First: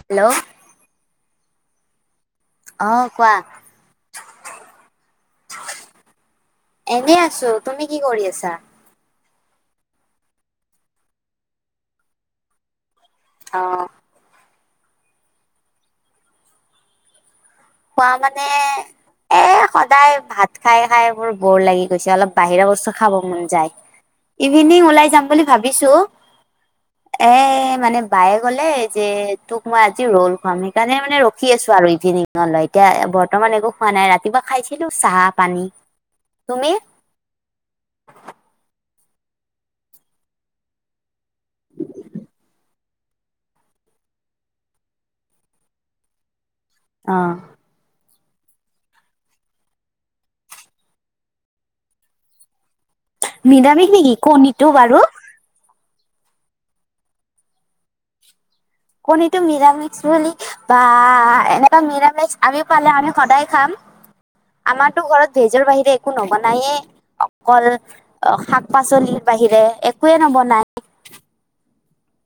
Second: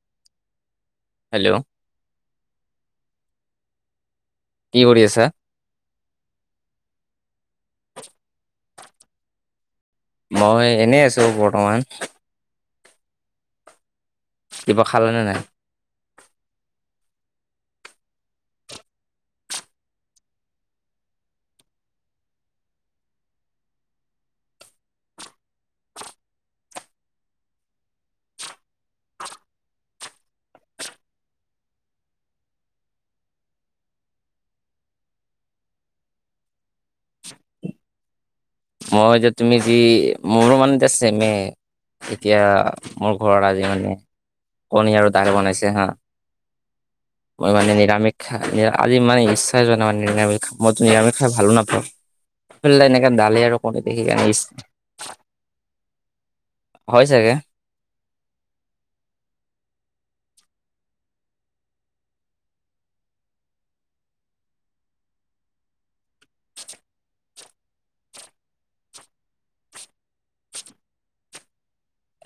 Hello hello অঁ কোৱা। কি কৰি আছা? এনেই আছো তুমি কি কৰি আছা? মই এনেই আছো বৰ্তমান। অঁ, কিবা খালানে নাই? খোৱা মানে এ সদায় ভাত খাই খাই মোৰ বৰ লাগি গৈছে, অলপ বাহিৰে বস্তু খাব মন যায়। ইভিনিং ওলাই যাম বুলি ভাবিছো। [inaudible] এ মানে বায়ে ক'লে যে তোক মই আজি ৰুল খোৱাম সেইকাৰণে মানে ৰখি আছো আৰু ইভিনিং। নলয় এতিয়া বৰ্তমান একো খোৱা নাই ৰাতিপুৱা খাইছিলো চাহ পানী তুমি? মই যে তুমি যি মোৰো মানে এতিয়াচেমে এতিয়া মোৰ ঘৰত আজি মানে কণী আৰু দাল বনাইছে হাঁ অ ম মানে নিৰামিষ খাই আজি মানে ইচ্ছা জোৱা নাই নিৰামিষ মইতো নিৰামিষ খাই ভালো নাপাওঁ। খল্লে এনেকে দালি আৰু- কণী নিৰামিষ দেখি নেকি কাৰণে ইছ কণীটো বাৰু। হয় চাগে। কনিটো মিৰামিষ বুলি বা এনেকুৱা নিৰামিষ আমি পালে আমি সদায় খাম। আমাৰতো ঘৰত ভেজৰ বাহিৰে একো নবনায়ে অকল অ শাক পাচলিৰ বাহিৰে একোৱে নবনায়।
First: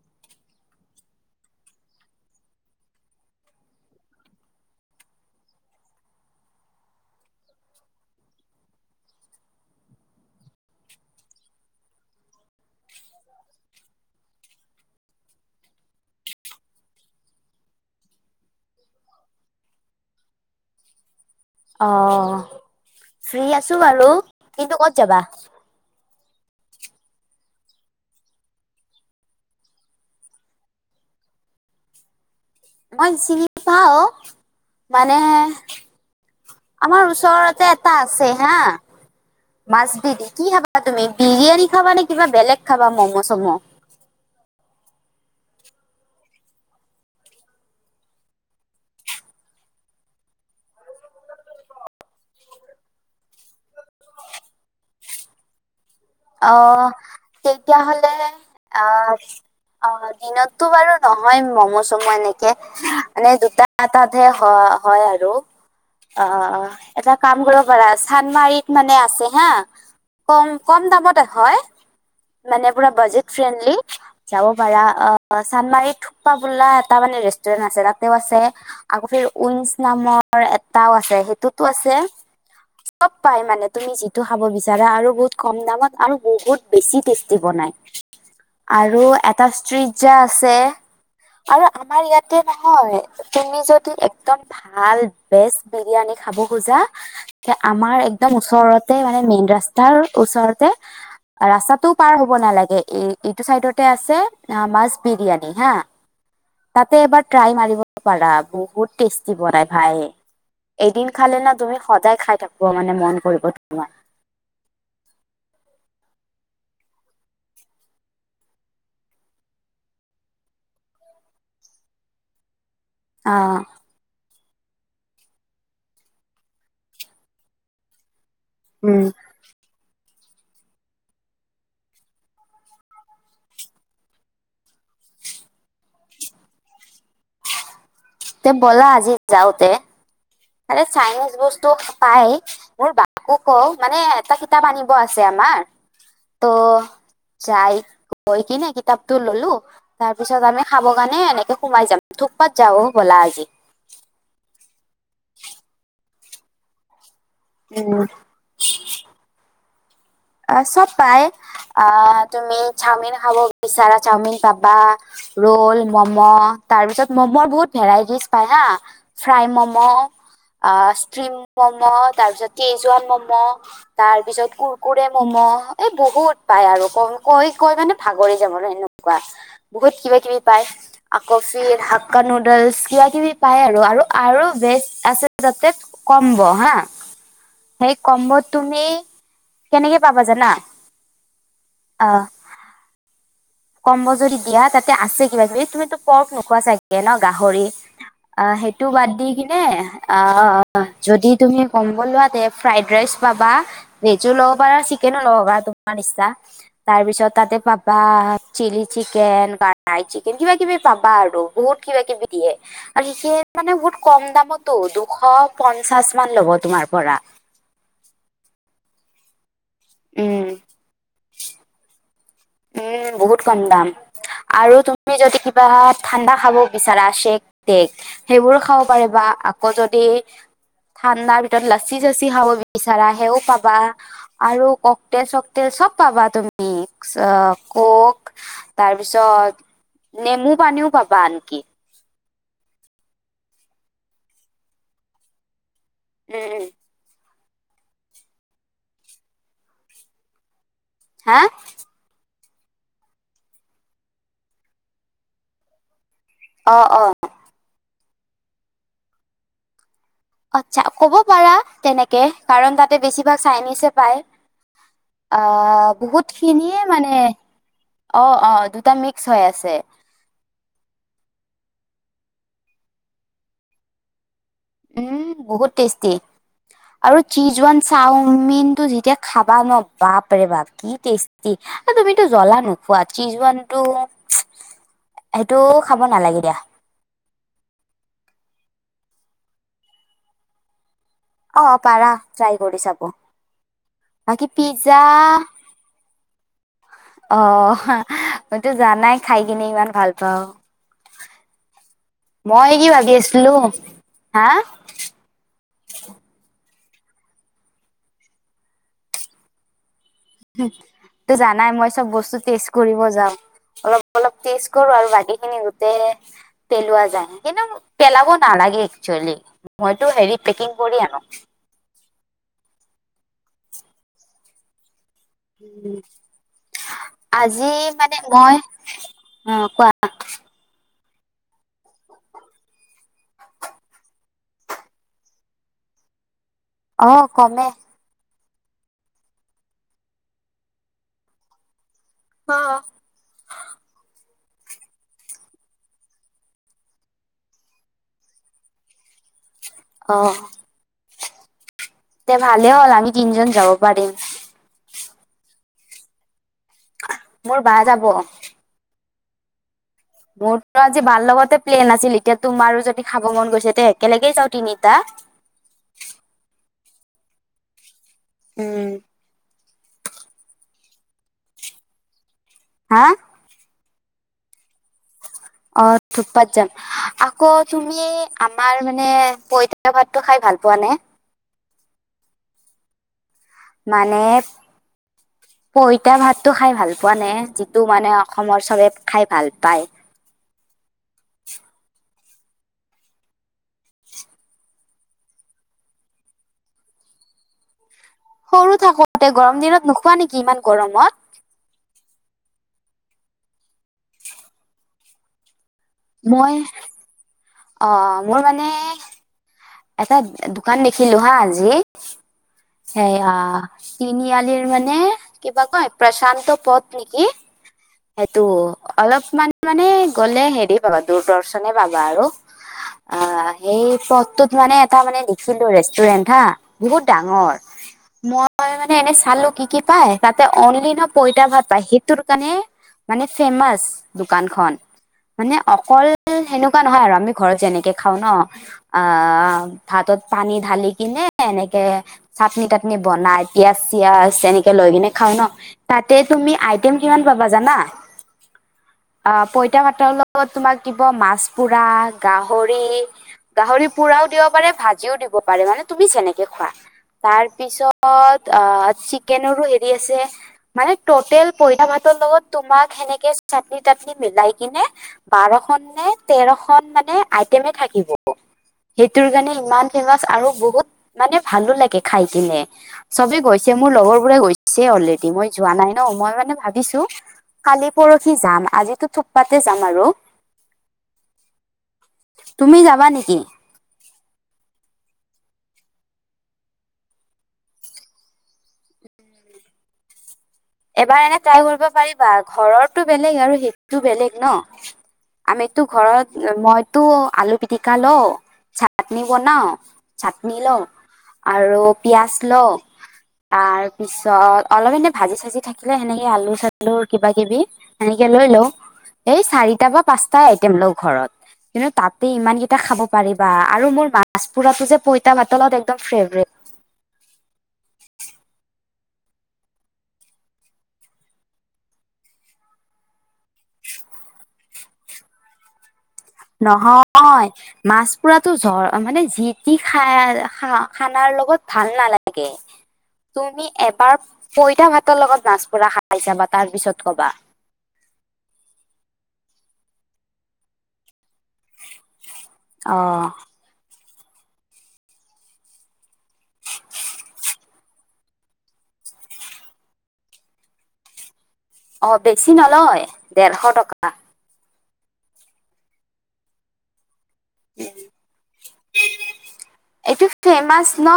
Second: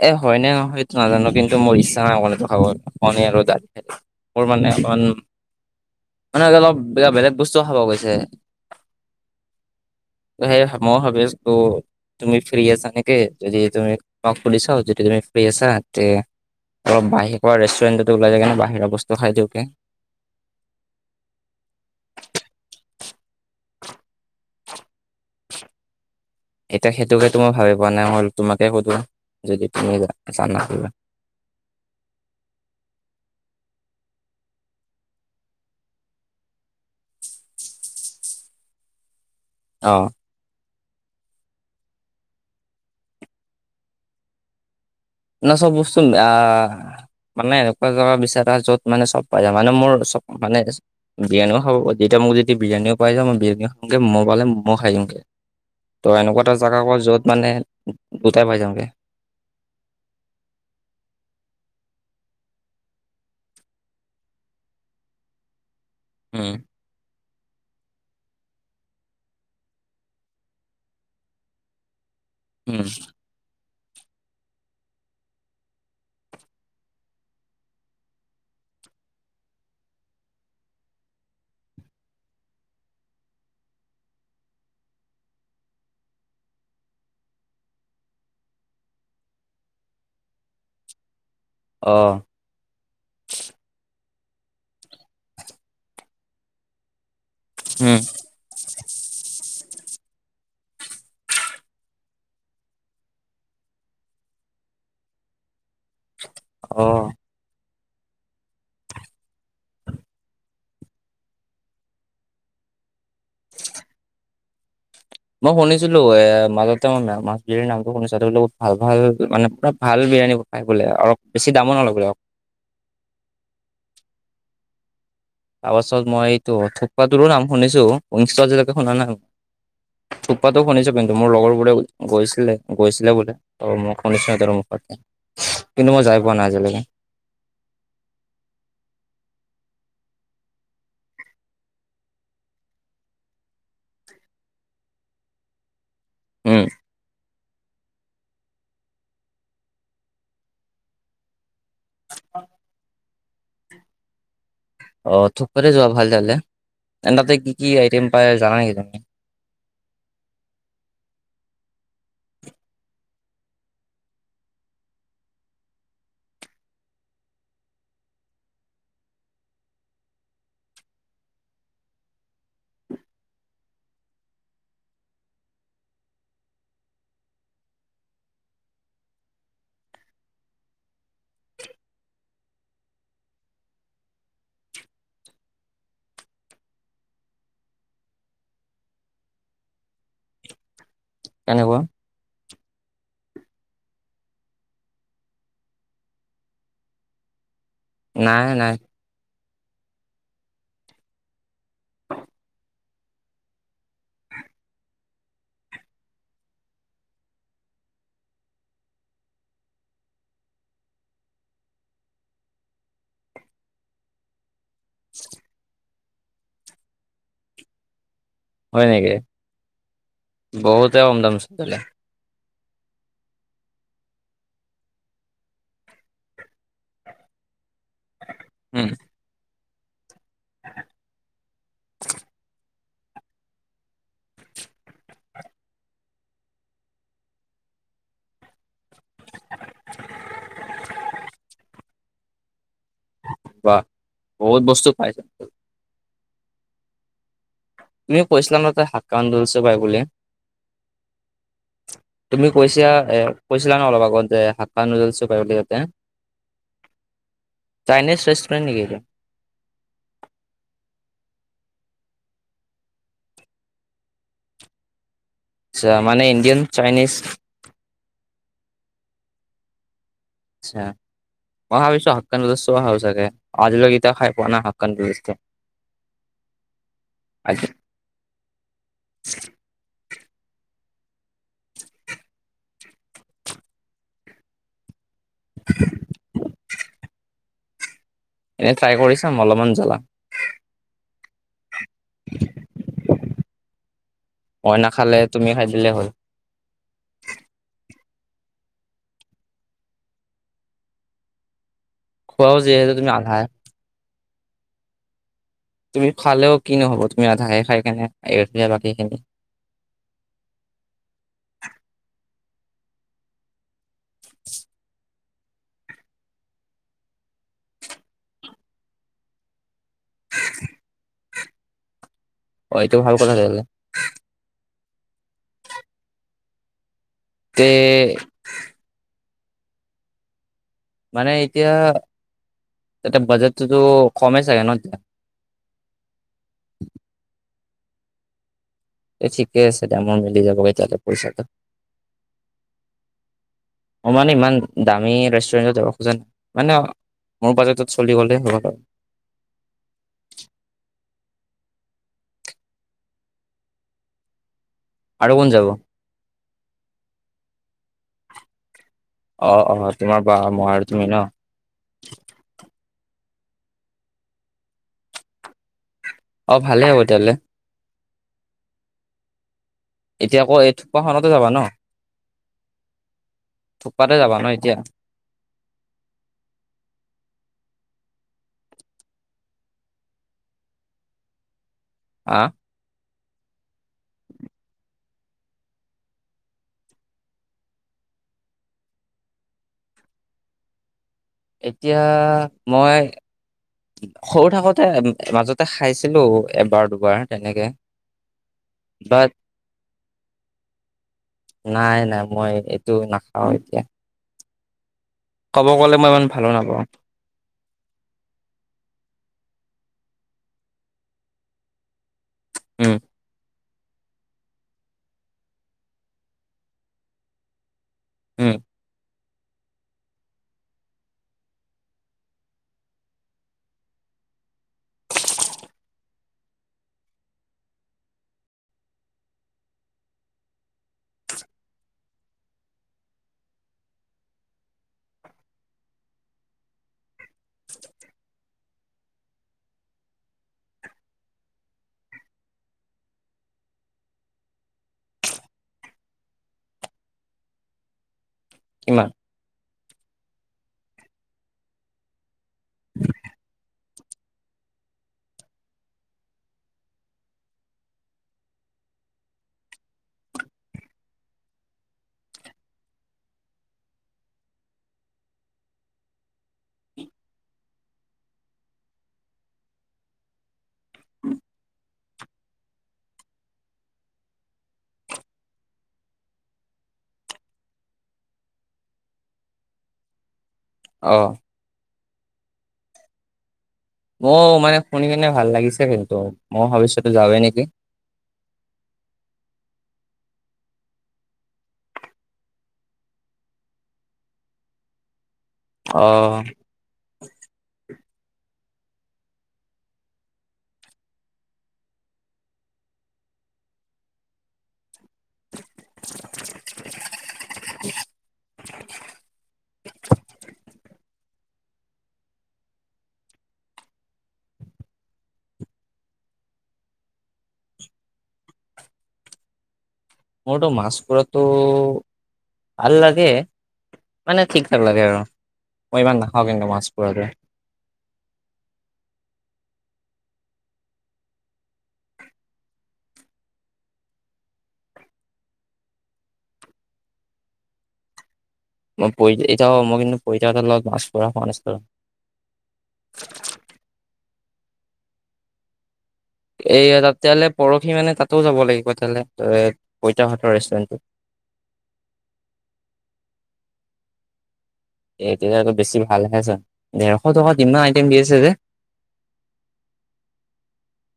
এ হয়নে নহয় এইটো নাজানো কিন্তু মোৰ ইচ্ছা নাই কণীটো খাব কণী আৰু দাল। মোৰ মানে অকণ মানে আজি অলপ কিবা বেলেগ বস্তুও খাব গৈছে। সেই মই ভাবি আছো তুমি ফ্ৰী আছা নেকি যদি তুমি সুধি চাওঁ যদি তুমি ফ্ৰী আছা তে- অলপ বাহিৰৰ ৰেষ্টুৰেণ্টত ওলাই যাই কনে বাহিৰা বস্তু খাই দিওঁগে। অঁ ফ্ৰী আছো বাৰু কিন্তু ক'ত যাবা? এতিয়া সেইটোকেটো মই ভাবি পোৱা নাই হল তোমাকে সোধো যদি তুমি জানা কিবা মই চিনি পাওঁ মানে- আমাৰ ওচৰতে এটা আছে হাঁ। অ মাাজবিদি কি খাবা তুমি বিৰিয়ানী খাবা নে কিবা বেলেগ খাবা ম'ম' চম'? ন চব বস্তু নেআ- মানে এনেকুৱা জেগা বিচাৰে য'ত মানে চব পাই যায় মানে মোৰ চব মানে বিৰিয়ানিও খাব প যেতিয়া মোক যেতিয়া বিৰিয়ানিও পাই যা মই বিৰিয়ানি খওঁগে মই পালে মই খাই দিমগে। ত এনেকুৱা এটা অ জেগা ক য'ত মানে তেতিয়াহলে দুটাই পাই যাওঁগে আহ- অঁ দিনততো বাৰু নহয় মম' চমো এনেকে- মানে দুটা এটাতহে হয় হয় আৰু। অ উম এটা কাম কৰিব পাৰা চানমাৰিত মানে আছে হা কম কম দামতে হয় মানে উম বাজেত ফ্ৰেনলি যাব পাৰা অ চান্মাৰী থোপ্পা বোলা এটা মানে ৰেষ্টুৰেন্ট আছে, তাতেও আছে আগতে উইন্ঞ্চ নামৰ এটাও আছে সেইটোতো আছে চব পাই মানে তুমি যিটো খাব বিচাৰা আৰু বহুত কম দামত আৰু বহুত বেছি টেষ্টি বনাই। আৰু এটা ষ্টিজা আছে। আৰু অ আমাৰ ইয়াত তে নহয় তুমি যদি একদম ভাল বেচ বিৰিয়ানী খাব খোজা উম আমাৰ একদম ওচৰতে মানে মেইন ৰাস্তাৰ ওচৰতে [inaudible] ৰাস্তাটোও পাৰ হ'ব নালাগে এই-এইটো চাইদতে আছে মাছ বিৰিয়ানী হা তাতে অ এবাৰ ট্ৰাই মাৰিব পাৰা বহুত টেষ্টি বনাই ভাই। এদিন খালে না তুমি সদায় খাই থাকিব মানে মন কৰিব তোমাৰ। মই শুনিছিলো এ মাজতে মই মাছ বিৰিয়ানীৰ নামটো শুনিছো ভাল ভাল মানে পুৰা ভাল বিৰিয়ানী পাই বোলে অলপ বেছি দামো নলয় বোলে অ। তাৰপাছত মই এইটো থুকপাটোৰো নাম শুনিছো উইংচটো আজিলৈকে শুনা উম নাই। থুকপাতো শুনিছো কিন্তু মোৰ লগৰবোৰে গৈছিলে গৈছিলে বোলে। ত মই শুনিছো সিহঁতৰ মুখত কিন্তু মই যাই পোৱা নাই আজিলৈকে। তে ব'লা আজি যাওঁতে। আৰে চাইনিজ বস্তু পায়। মোৰ বাবুকো কয় মানে এটা কিতাপ আনিব আছে আমাৰ উম ত' যাই গৈ কিনে কিতাপতো ললো তাৰ পিছত আমি খাব কাৰণে এনেকে সোমাই যাম। থুকপাত যাও ব'লা আজি। অ থুকপকতে যোৱা ভাল তেতিয়া হ'লে। তাতে কি কি উম আইটেম পায় জানা নেকি তুমি? আহ চব পায় আহ তুমি চাওমিন খাব বিচাৰা চাওমিন পাবা, ৰ'ল, মম' তাৰ পিছত ম'ম বহুত ভেৰাইটিজ পায় হা। ফ্ৰাই মম আ ষ্টিম মম, তাৰপিছত কেইজুৱান মম, তাৰপিছত কুৰ কুৰে মম এই বহুত পায় আৰু কৈ কৈ মানে ভাগৰি যাব এনেকুৱা। বহুত কিবা কিবি পায়। কফি হাক্কা নুডলছ কিবা কিবি পায় আৰু আৰু আৰু বেজ আছে তাতে কম্ব হা, সেই কম্ব তুমি কেনেকে পাবা জানা? কেনেকুৱা? আ কম্ব যদি দিয়া তাতে আছে কিবা কিবি। তুমিতো পৰ্ফ নোখোৱা চাগে ন গাহৰি? অ নাই নাই সেইটো বাদ দি কি অ যদি তুমি কম বলোৱা তে ফ্ৰাইড ৰাইচ পাবা, ভেজো ল'ব পাৰা চিকেনো ল'ব পাৰা তোমাৰ ইচ্ছা। তাৰ পিছত তাতে পাবা চিলি চিকেন বা ৰাই চিকেন কিবা কিবি পাবা আৰু বহুত কিবা কিবি দিয়ে। আৰু সেইখিনি মানে বহুত কম দামতো দুশ পঞ্চাশ মান ল'ব তোমাৰ পৰা। হয় নেকি। উম বহুতে কম দাম চ তেতিয়া হ'লে। উম বহুত কম দাম। আৰু তুমি যদি কিবা ঠাণ্ডা খাব বিচাৰা চেক তেক। সেইবোৰ খাব উম পাৰিবা আকৌ যদি ঠাণ্ডাৰ ভিতৰত লাচি চাচি খাব বিচাৰা সেও পাবা আৰু ককটেল চকটেল চব পাবা তুমি। অ কক তাৰপিছত নেমু পানীও পাবা আনকি। বা বহুত বস্তু পাইছ উম উম। তুমি কৈছিলা ন তাত শাক কাম ধৈছো পাই বুলি। হা? তুমি কৈছা এ কৈছিলা ন অলপ আগত যে শাকখা নুজল চপাই বুলি তাতে। অ অ। চাইনিজ ৰেষ্টৰেণ্টেকেইয়া? আচ্ছা কব পাৰা তেনেকে কাৰণ তাতে বেছিভাগ চাইনিজে পায়। অ আচ্ছা মানে বহুত ইণ্ডিয়ান খিনিয়ে চাইনিজ মানে অ অ দুটা মিক্স হৈ আছে। আচ্ছা মই ভাবিছোঁ হাক্ক ন ভাব চাগে আজ লগক ইতিয়া খাই পোৱা নাই। উম নুডলছটো বহুত টেষ্টি আৰু চিজ আজি ওৱান চাওমিন টো যেতিয়া খাবা ন বাপৰে বাপ কি টেষ্টি। তুমিতো জ্বলা নোখোৱা চিজৱানটো সেইটো খাব নালাগে দিয়া। এনেই ট্ৰাই কৰি চাম অলপমান জ্বলা। অ পাৰা ট্ৰাই কৰি চাব বাকী মই পিজ্জা নাখালে তুমি খাই দিলে হল। অ মইতো জানাই খাই কিনে ইমান ভাল পাওঁ। [unintelligible] মই কি যিহেতু তুমি ভাবি আধা আছিলো। হা? তুমি খালেও কি নহ'ব তুমি ৰাধাইে খাই কেনে বাকীখিনি। তটো জানাই মই চব বস্তু টেষ্ট কৰিব যাওঁ অলপ অলপ টেষ্ট কৰো আৰু বাকীখিনি পেলোৱা যায় কিন্তু পেলাব নালাগে একচুৱেলি। মইতো হেৰি পেকিং কৰি আনো। অ এইটো ভাল কথা থলে তে আজি মানে মই অ কোৱা? মানে এতিয়া। এতিয়া বাজেটটোতো কমেই চাগে ন এতিয়া। অঁ, কমে। এই ঠিকে আছে তে মৰ মিলি যাব এই তে পইচাটো। অ। অ মানে ইমান দামী ৰেষ্টুৰেণ্টত দাব খোজা নাই মানে মোৰ বাজেটত চলি'লে হ'ব আৰু অঁ। দে ভালে হ'ল আমি তিনিজন যাব পাৰিম। আৰু কোন যাব? মোৰ বা যাব। অ অ। তোমাৰ বা মই মোৰতো আৰু আজি তুমি ন বাৰ লগতে প্লেন আছিল এতিয়া তোমাৰো যদি খাব মন গৈছে এতিয়া একেলগে যাওঁ তিনিটা। অ ভালে হ'ব তেতিয়াহ'লে। উম। এতিয়া আকৌ এই থোপাখনতে যাবা ন হা থপাতে যাবা ন এতিয়া আৰু ধুপত জাম আকৌ তুমি আমাৰ মানে পইতা ভাতটো খাই ভাল পোৱা নে? হঁ মানে পইতা ভাতটো খাই ভাল পোৱা নে যিটো মানে অসমৰ চবে খাই ভাল পায়। এতিয়া মই সৰু থাকোতে মাজতে খাইছিলো এবাৰ দুবাৰ তেনেকে সৰু থাকোতে বাট গৰম দিনত নোখোৱা নেকি ইমান গৰমত। নাই নাই মই এইটো নাখাও এতিয়া ক'ব গ'লে ইমান ভালো মই নাপাওঁ অ মোৰ মানে এটা দোকান দেখিলো হা আজি উম সেইয়া তিনিআলিৰ মানে কিবা কয় প্ৰশান্ত পথ নেকি। সেইটো উম অলপমান মানে গলে হেৰি পাবা দূৰদৰ্শনে পাবা আৰু অ সেই পথটোত মানে এটা মানে দেখিলো ৰেষ্টুৰেণ্ট হা বহুত ডাঙৰ মই মানে এনেই চালো কি কি পাই তাতে অনলি ন পইতা ভাত পায় সেইটোৰ কাৰণে মানে ফেমাচ দোকানখন মানে অকল সেনেকুৱা নহয় আৰু আমি ঘৰত যেনেকে খাওঁ ন আহ ভাতত পানী ঢালি কিনে এনেকে চাটনি তাটনি বনাই পিয়াজ চিয়াজ তেনেকে লৈ কিনে খাও ন তাতে তুমি আইটেম কিমান পাবা জানা কিমান? অ পইতা পাতলত তোমাক দিব মাছ পোৰা গাহৰি গাহৰি পুৰাও দিব পাৰে ভাজিও দিব পাৰে মানে তুমি যেনেকে খোৱা তাৰ পিছত আ চিকেনৰো হেৰি আছে মানে তটেল পঠা মাতৰ লগত তোমাক সেনেকে চাটনি তাটনি মিলাই কিনে বাৰখন নে তেৰ খন মানে আইটেমে থাকিব সেইটোৰ কাৰণে ইমান ফেমাচ আৰু বহুত মানে ভালো লাগে খাই কিনে চবে গৈছে মোৰ লগৰ বোৰে গৈছে অলৰেডি মই যোৱা নাই ন মই মানে ভাবিছো। কালি পৰহি যাম আজিতো থপপাতে যাম আৰু অ তুমি যাবা নেকি। মোৰ মানে শুনি কিনে ভাল লাগিছে কিন্তু মই ভৱিষ্যতো যাওগে নেকি এবাৰ এনে ট্ৰাই কৰিব পাৰিবা ঘৰৰটো বেলেগ আৰু সেইটো বেলেগ ন আমিতো অ ঘৰত মই টো আলু পিটিকা লওঁ চাটনি বনাওঁ চাটনি লওঁ। আৰু পিয়াজ লওঁ তাৰ পিছত অলপ এনে ভাজি চাজি থাকিলে সেনেকে আলু চালুৰ কিবা কিবি সেনেকে লৈ লও এই চাৰিটা বা পাঁচটাই আইটেম লও ঘৰত কিন্তু তাতে ইমান কেইটা খাব পাৰিবা আৰু মোৰ মাছ পুৰাতটো যে পইতা পাতলত একদম ফেভৰেট মোৰতো মাছ পৰাটো ভাল লাগে মানে ঠিক লাগে আৰু। মই ইমান নাপাওঁ কে নহয়- মাছ পুৰাটো জৰ মানে যি টি খাই খানা খানাৰ লগত ভাল নালাগে। তুমি এবাৰ পইতা ভাতৰ লগত মাছ পোৰা খাই চাবা তাৰ পিছত কবা। মই এতিয়াও মই কিন্তু প‌ইতা ভাতৰ লগত মাছ খোৱা নাছিলোঁ। অ, এই তেতিয়াহলে পৰহি মানে তাতোও যাব লাগিব তেতিয়াহলে পইতাহতৰ ৰেষ্টুৰেণ্টট। অঁ বেছি নলয় ডেৰশ টকা। এতিয়া ক বেছি ভাল চাহ দেৰশ টকাত ইমান আইটেম দি আছে যে। এইটো ফেমাচ ন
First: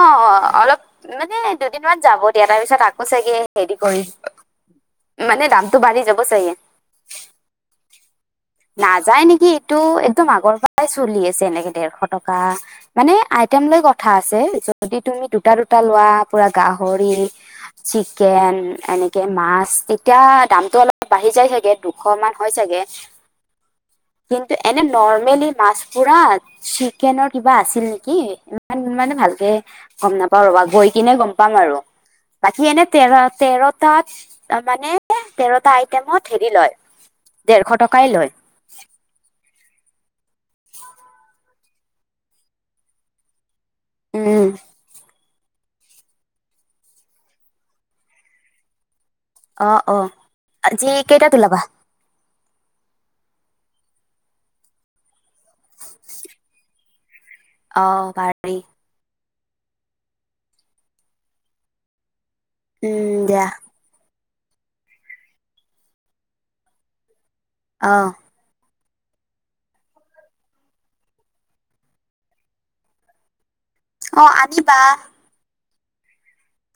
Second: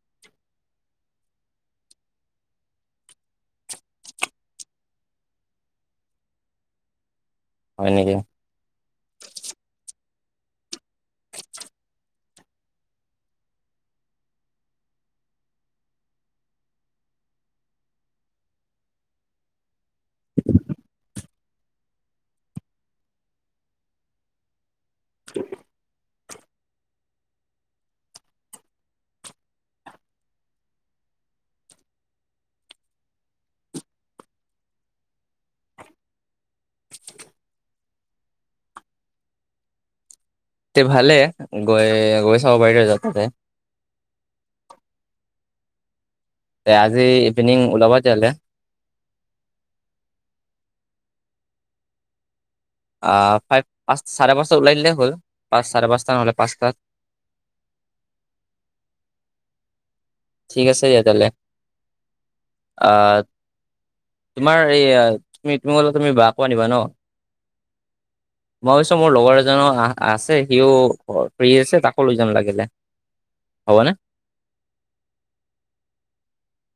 অলপ মানে দুদিনমান যাব দিয়া তাৰ পিছত আকৌ চাগে হেৰি কৰি মানে দামটো বাঢ়ি যাব চাগে। হয় নেকি। নাযায় নেকি এইটো একদম আগৰ পৰাই চলি আছে এনেকে ডেৰশ টকা। মানে আইটেম লৈ কথা আছে যদি তুমি দুটা দুটা লোৱা পুৰা গাহৰি- চিকেন এনেকে মাছ এতিয়া দামটো অলপ বাঢ়ি যায় ছাগে। দুশ মান হয় চাগে। কিন্তু এনে নৰৰ্মেলি মাছ পুৰাত- চিকেনৰ কিবা আছিল নেকি ইমান মানে ভালকে- গম নাপাওঁ ৰবা গৈ কিনে গম পাম আৰু। বাকী এনে তেৰ তেৰটাত মানে তেৰটা আইটেমত হেৰি লয়- দেৰশ টকাই লয়। তে ভালে গৈ গৈ চাব পাৰিলোহেঁতেন তাতে। উম, তে আজি ইভিনিং ওলাব তেতিয়াহলে। অ অ আজি কেইটাত ওলাবা? অ ফাইভ পাঁচ চাৰে পাঁচটাত ওলাই দিলেই হ'ল পাঁচ চাৰে পাঁচটা নহ'লে পাঁচটাত। অঁ পাৰি। ঠিক আছে দিয়া তেহলে উম, আহ। দিয়া তোমাৰ এই তুমি তুমলে তুমি বাকো আনিবা ন। অঁ, মই ভাবিছো মোৰ লগৰ এজনো আহ আছে সিও ফ্ৰী আছে তাকো লৈ যাম লাগিলে। হ'ব নে? অঁ আনিবা।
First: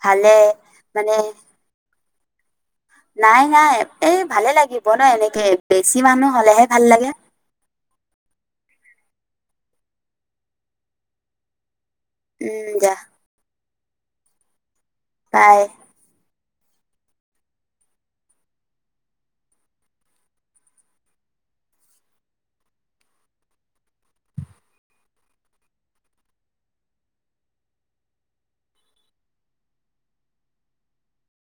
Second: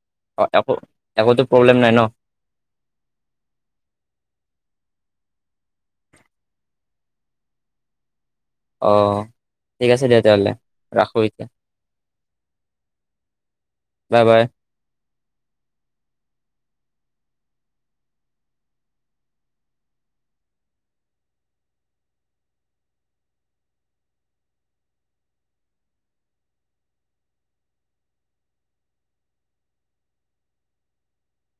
ভালে অঁ একো মানে একোতো প্ৰব্লেম নাই ন। নাই নাই এই ভালে লাগিব ন এনেকে বেছি মানুহ হলেহে ভাল লাগে। অ ঠিক আছে দিয়া তেতিয়াহ'লে ৰাখো এতিয়া। উম যা। Bye bye. বাই।